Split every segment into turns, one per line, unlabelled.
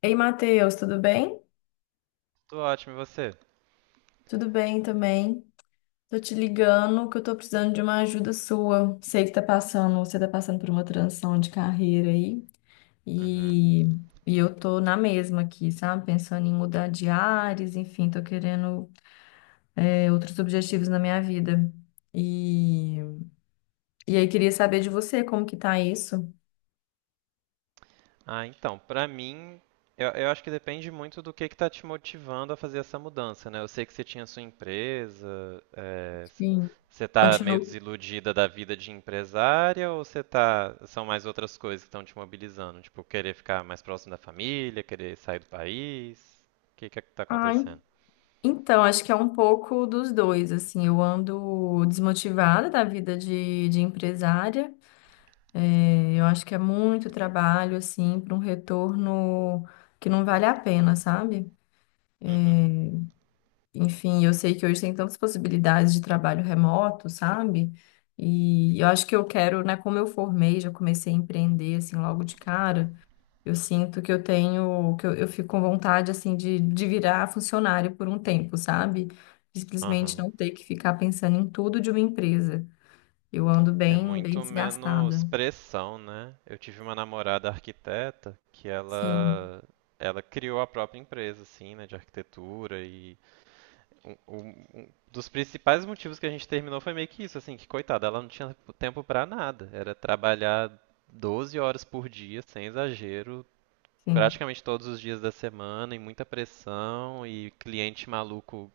Ei, Matheus, tudo bem?
Tô ótimo, e você?
Tudo bem também. Tô te ligando que eu tô precisando de uma ajuda sua. Sei que tá passando, você tá passando por uma transição de carreira aí
Uhum.
e, e eu tô na mesma aqui, sabe? Pensando em mudar de áreas, enfim, tô querendo outros objetivos na minha vida. E, e aí queria saber de você como que tá isso.
Ah, então, pra mim, eu acho que depende muito do que tá te motivando a fazer essa mudança, né? Eu sei que você tinha sua empresa, é, c-
Sim,
você tá meio
continuo.
desiludida da vida de empresária ou você tá, são mais outras coisas que estão te mobilizando? Tipo, querer ficar mais próximo da família, querer sair do país? O que que é que tá
Ah,
acontecendo?
Então, acho que é um pouco dos dois, assim, eu ando desmotivada da vida de empresária. É, eu acho que é muito trabalho, assim, para um retorno que não vale a pena, sabe?
Uhum.
É, enfim, eu sei que hoje tem tantas possibilidades de trabalho remoto, sabe? E eu acho que eu quero, né, como eu formei, já comecei a empreender, assim, logo de cara, eu sinto que eu tenho, que eu fico com vontade, assim, de virar funcionário por um tempo, sabe? De simplesmente
Aham.
não ter que ficar pensando em tudo de uma empresa. Eu ando
É
bem, bem
muito
desgastada.
menos pressão, né? Eu tive uma namorada arquiteta que
Sim,
ela criou a própria empresa, assim, né, de arquitetura e um dos principais motivos que a gente terminou foi meio que isso, assim, que coitada, ela não tinha tempo pra nada, era trabalhar 12 horas por dia, sem exagero,
sim,
praticamente todos os dias da semana, e muita pressão e cliente maluco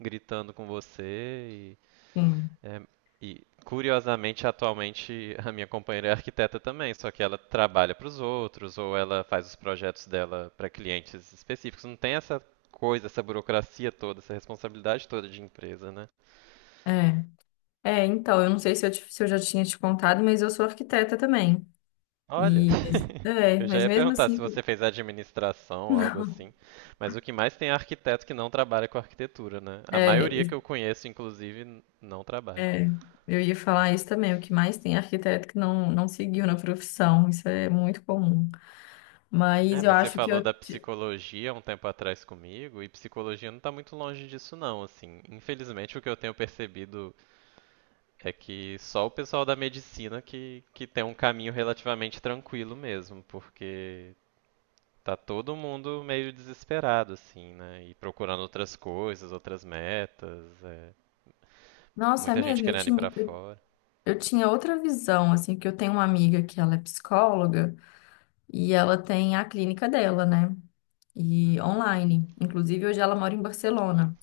gritando com você
sim.
é, e curiosamente, atualmente, a minha companheira é arquiteta também, só que ela trabalha para os outros ou ela faz os projetos dela para clientes específicos. Não tem essa coisa, essa burocracia toda, essa responsabilidade toda de empresa, né?
É. É, então, eu não sei se eu, se eu já tinha te contado, mas eu sou arquiteta também.
Olha,
E, mas, é,
eu já
mas
ia
mesmo
perguntar se
assim,
você fez administração ou algo
não.
assim, mas o que mais tem é arquiteto que não trabalha com arquitetura, né? A
É,
maioria que
e-
eu conheço, inclusive, não trabalha.
é, eu ia falar isso também. O que mais tem é arquiteto que não seguiu na profissão. Isso é muito comum.
É,
Mas eu
mas você
acho que
falou
eu...
da psicologia um tempo atrás comigo, e psicologia não tá muito longe disso não, assim. Infelizmente, o que eu tenho percebido é que só o pessoal da medicina que tem um caminho relativamente tranquilo mesmo, porque tá todo mundo meio desesperado, assim, né? E procurando outras coisas, outras metas, é.
Nossa, é
Muita gente
mesmo?
querendo ir pra fora.
Eu tinha outra visão, assim, que eu tenho uma amiga que ela é psicóloga e ela tem a clínica dela, né? E
Uhum.
online. Inclusive, hoje ela mora em Barcelona.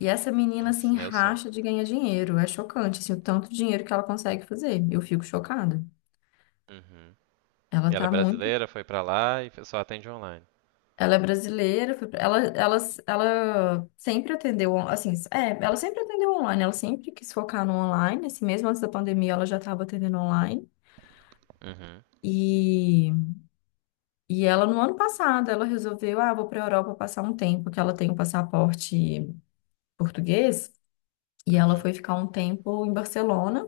E essa menina, assim,
Nossa, meu sonho.
racha de ganhar dinheiro. É chocante, assim, o tanto de dinheiro que ela consegue fazer. Eu fico chocada.
Uhum. E
Ela
ela é
tá muito.
brasileira, foi pra lá e só atende online.
Ela é brasileira, foi pra- ela sempre atendeu, assim, é, ela sempre atendeu online, ela sempre quis focar no online, assim, mesmo antes da pandemia ela já estava atendendo online.
Uhum.
E E ela, no ano passado, ela resolveu, ah, vou para a Europa passar um tempo, que ela tem um passaporte português. E ela
Uhum.
foi ficar um tempo em Barcelona,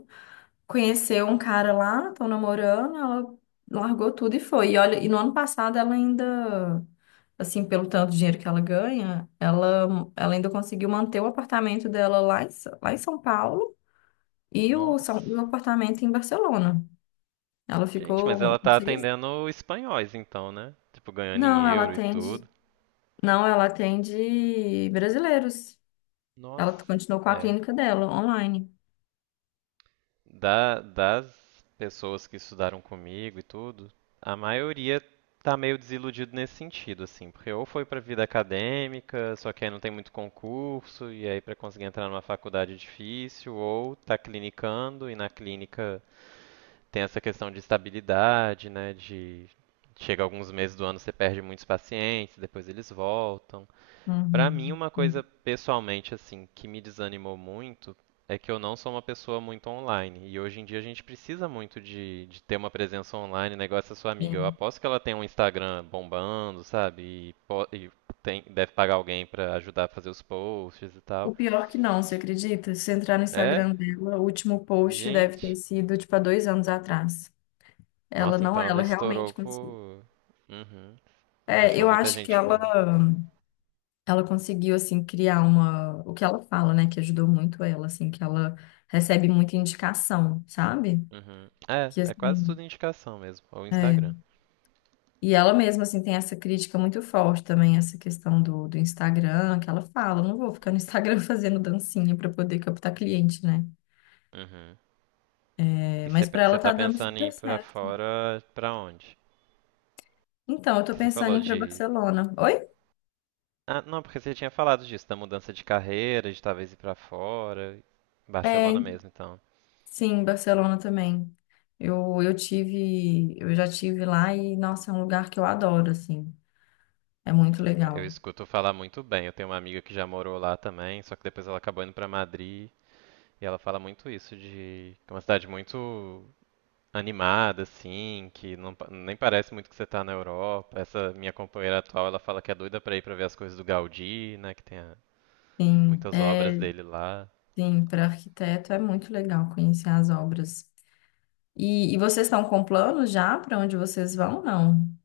conheceu um cara lá, estão namorando, ela largou tudo e foi. E olha, e no ano passado ela ainda, assim, pelo tanto de dinheiro que ela ganha, ela ainda conseguiu manter o apartamento dela lá em, lá em São Paulo e o,
Nossa.
o apartamento em Barcelona. Ela
Gente, mas ela
ficou
tá
seis.
atendendo espanhóis então, né? Tipo, ganhando em
Não, ela
euro e
atende.
tudo.
Não, ela atende brasileiros.
Nossa.
Ela continuou com a
É.
clínica dela, online.
Das pessoas que estudaram comigo e tudo, a maioria tá meio desiludido nesse sentido, assim. Porque ou foi pra vida acadêmica, só que aí não tem muito concurso, e aí pra conseguir entrar numa faculdade é difícil, ou tá clinicando, e na clínica tem essa questão de estabilidade, né? De chega alguns meses do ano você perde muitos pacientes, depois eles voltam. Pra mim,
Uhum,
uma
sim,
coisa pessoalmente assim que me desanimou muito é que eu não sou uma pessoa muito online. E hoje em dia a gente precisa muito de ter uma presença online, negócio da sua amiga. Eu
sim.
aposto que ela tem um Instagram bombando, sabe? E, po- e Deve pagar alguém pra ajudar a fazer os posts e
O
tal.
pior que não, você acredita? Se você entrar no
É?
Instagram dela, o último post deve ter
Gente.
sido, tipo, há dois anos atrás. Ela
Nossa,
não,
então ela
ela realmente
estourou
conseguiu.
por. Uhum.
É,
Achou
eu
muita
acho que
gente
ela,
boa.
ela conseguiu, assim, criar uma... O que ela fala, né? Que ajudou muito ela, assim, que ela recebe muita indicação, sabe?
Uhum. É,
Que,
é quase
assim,
tudo indicação mesmo. Ou
é.
Instagram.
E ela mesma, assim, tem essa crítica muito forte também, essa questão do Instagram, que ela fala, não vou ficar no Instagram fazendo dancinha para poder captar cliente, né?
Uhum.
É,
E
mas para ela
você
tá
tá
dando
pensando em
super
ir pra
certo.
fora pra onde?
Então, eu tô
Que você
pensando em
falou
ir para
de.
Barcelona. Oi?
Ah, não, porque você tinha falado disso, da mudança de carreira, de talvez ir pra fora.
É,
Barcelona mesmo, então.
sim, Barcelona também. Eu tive, eu já tive lá e, nossa, é um lugar que eu adoro, assim. É muito
Eu
legal.
escuto falar muito bem. Eu tenho uma amiga que já morou lá também, só que depois ela acabou indo pra Madrid. E ela fala muito isso de que é uma cidade muito animada, assim, que nem parece muito que você tá na Europa. Essa minha companheira atual, ela fala que é doida pra ir pra ver as coisas do Gaudí, né,
Sim,
muitas obras
é,
dele lá.
sim, para arquiteto é muito legal conhecer as obras. E vocês estão com planos já para onde vocês vão? Não.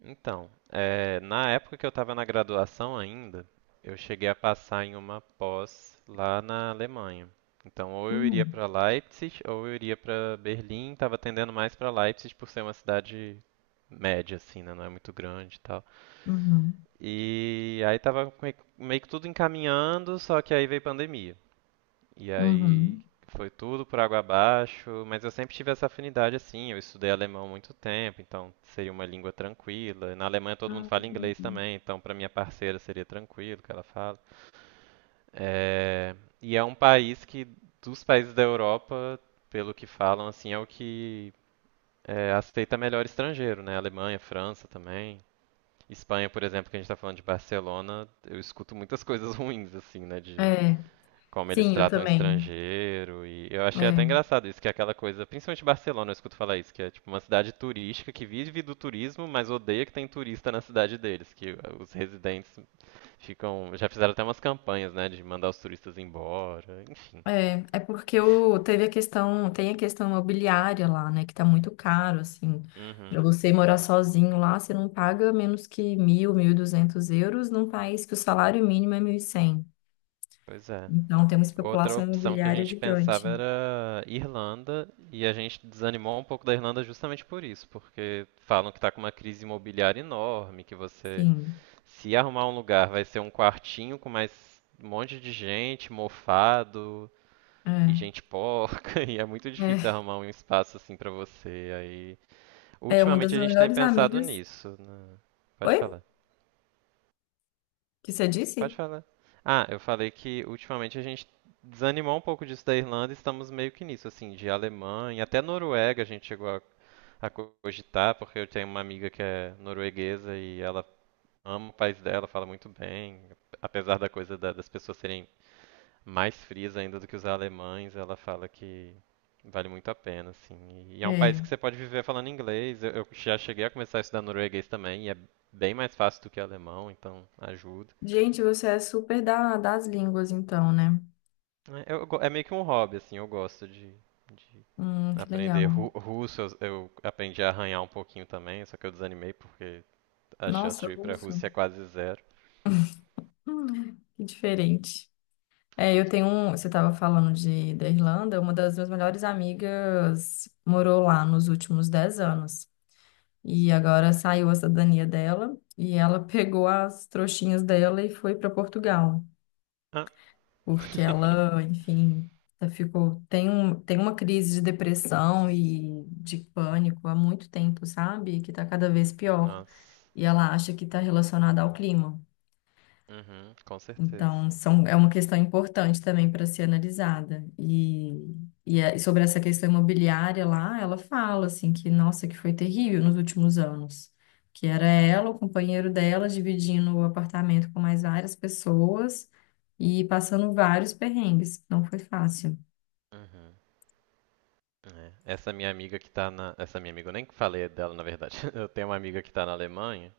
Então, na época que eu estava na graduação ainda, eu cheguei a passar em uma pós lá na Alemanha. Então, ou eu iria
Hum,
para Leipzig, ou eu iria para Berlim. Estava tendendo mais para Leipzig por ser uma cidade média, assim, né? Não é muito grande e tal.
uhum,
E aí estava meio que tudo encaminhando, só que aí veio pandemia. E aí
uhum.
tudo por água abaixo, mas eu sempre tive essa afinidade assim. Eu estudei alemão há muito tempo, então seria uma língua tranquila. Na Alemanha todo mundo
Ah, que
fala
legal.
inglês também, então para minha parceira seria tranquilo que ela fala. É, e é um país que, dos países da Europa, pelo que falam, assim, é o que aceita melhor estrangeiro, né? Alemanha, França também. Espanha, por exemplo, que a gente está falando de Barcelona, eu escuto muitas coisas ruins, assim, né? De
É,
como eles
sim, eu
tratam
também.
estrangeiro. E eu achei até engraçado isso, que é aquela coisa, principalmente Barcelona, eu escuto falar isso, que é tipo uma cidade turística que vive do turismo, mas odeia que tem turista na cidade deles, que os residentes ficam, já fizeram até umas campanhas, né, de mandar os turistas embora. Enfim.
É, é, é porque o, teve a questão, tem a questão imobiliária lá, né, que tá muito caro, assim, para
Uhum.
você morar sozinho lá, você não paga menos que mil, mil e duzentos euros num país que o salário mínimo é mil e cem.
Pois é.
Então, tem uma
Outra
especulação
opção que a
imobiliária
gente
gigante.
pensava era Irlanda, e a gente desanimou um pouco da Irlanda justamente por isso, porque falam que está com uma crise imobiliária enorme, que você
Sim,
se arrumar um lugar, vai ser um quartinho com mais um monte de gente, mofado e
é,
gente porca, e é muito difícil
é,
arrumar um espaço assim pra você. Aí,
é uma das
ultimamente a gente tem
melhores
pensado
amigas.
nisso, né? Pode
Oi?
falar.
Que você
Pode
disse?
falar. Ah, eu falei que ultimamente a gente desanimou um pouco disso da Irlanda e estamos meio que nisso, assim, de Alemanha, até Noruega a gente chegou a cogitar, porque eu tenho uma amiga que é norueguesa e ela ama o país dela, fala muito bem, apesar da coisa das pessoas serem mais frias ainda do que os alemães, ela fala que vale muito a pena, assim. E é um país
É.
que você pode viver falando inglês. Eu já cheguei a começar a estudar norueguês também, e é bem mais fácil do que alemão, então ajuda.
Gente, você é super das línguas, então, né?
É, é meio que um hobby, assim, eu gosto de
Que legal.
Russo. Eu aprendi a arranhar um pouquinho também, só que eu desanimei porque a chance
Nossa,
de eu ir pra Rússia é
russo.
quase zero.
Que diferente. É, eu tenho um. Você estava falando da Irlanda, uma das minhas melhores amigas morou lá nos últimos 10 anos. E agora saiu a cidadania dela e ela pegou as trouxinhas dela e foi para Portugal.
Ah.
Porque ela, enfim, ela ficou. Tem uma crise de depressão e de pânico há muito tempo, sabe? Que tá cada vez pior.
Nossa.
E ela acha que está relacionada ao clima.
Uhum, com certeza.
Então, são, é uma questão importante também para ser analisada. E, e sobre essa questão imobiliária lá, ela fala assim que, nossa, que foi terrível nos últimos anos, que era ela, o companheiro dela, dividindo o apartamento com mais várias pessoas e passando vários perrengues. Não foi fácil.
Uhum. É. Essa minha amiga que tá na. Essa minha amiga, eu nem falei dela, na verdade. Eu tenho uma amiga que tá na Alemanha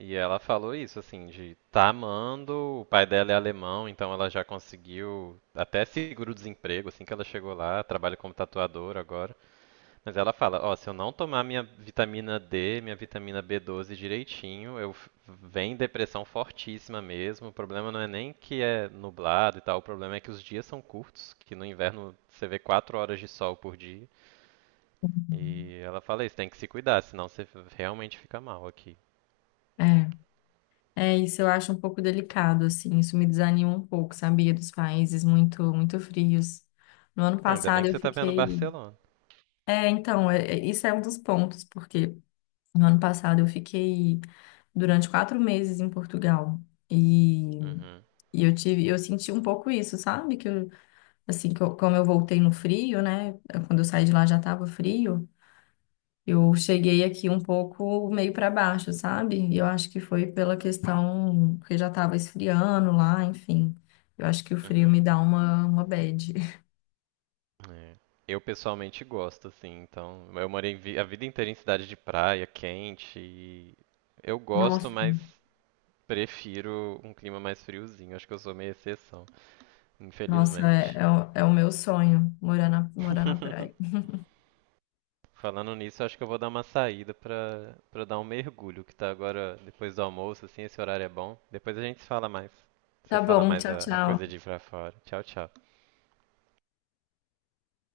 e ela falou isso, assim, de tá amando, o pai dela é alemão, então ela já conseguiu até seguro-desemprego, assim que ela chegou lá, trabalha como tatuadora agora. Mas ela fala, ó, se eu não tomar minha vitamina D, minha vitamina B12 direitinho, vem depressão fortíssima mesmo. O problema não é nem que é nublado e tal, o problema é que os dias são curtos, que no inverno você vê 4 horas de sol por dia. E ela fala isso, tem que se cuidar, senão você realmente fica mal aqui.
É. É, isso eu acho um pouco delicado, assim, isso me desanima um pouco, sabia? Dos países muito, muito frios. No ano
Ah, ainda bem
passado
que
eu
você tá vendo
fiquei...
Barcelona.
É, então, isso é um dos pontos, porque no ano passado eu fiquei durante 4 meses em Portugal e,
Uhum,
e eu tive, eu senti um pouco isso, sabe? Que eu, assim, como eu voltei no frio, né? É, quando eu saí de lá já estava frio, eu cheguei aqui um pouco meio para baixo, sabe? E eu acho que foi pela questão que já estava esfriando lá, enfim. Eu acho que o frio
uhum.
me dá uma bad.
É. Eu pessoalmente gosto, assim, então. A vida inteira em cidade de praia, quente, e eu gosto,
Nossa.
mas prefiro um clima mais friozinho. Acho que eu sou meio exceção,
Nossa, é,
infelizmente.
é, o, é o meu sonho, morar na praia.
Falando nisso, acho que eu vou dar uma saída pra dar um mergulho, que tá agora depois do almoço, assim, esse horário é bom. Depois a gente se fala mais.
Tá
Você fala
bom,
mais
tchau,
a coisa de
tchau.
ir pra fora. Tchau, tchau.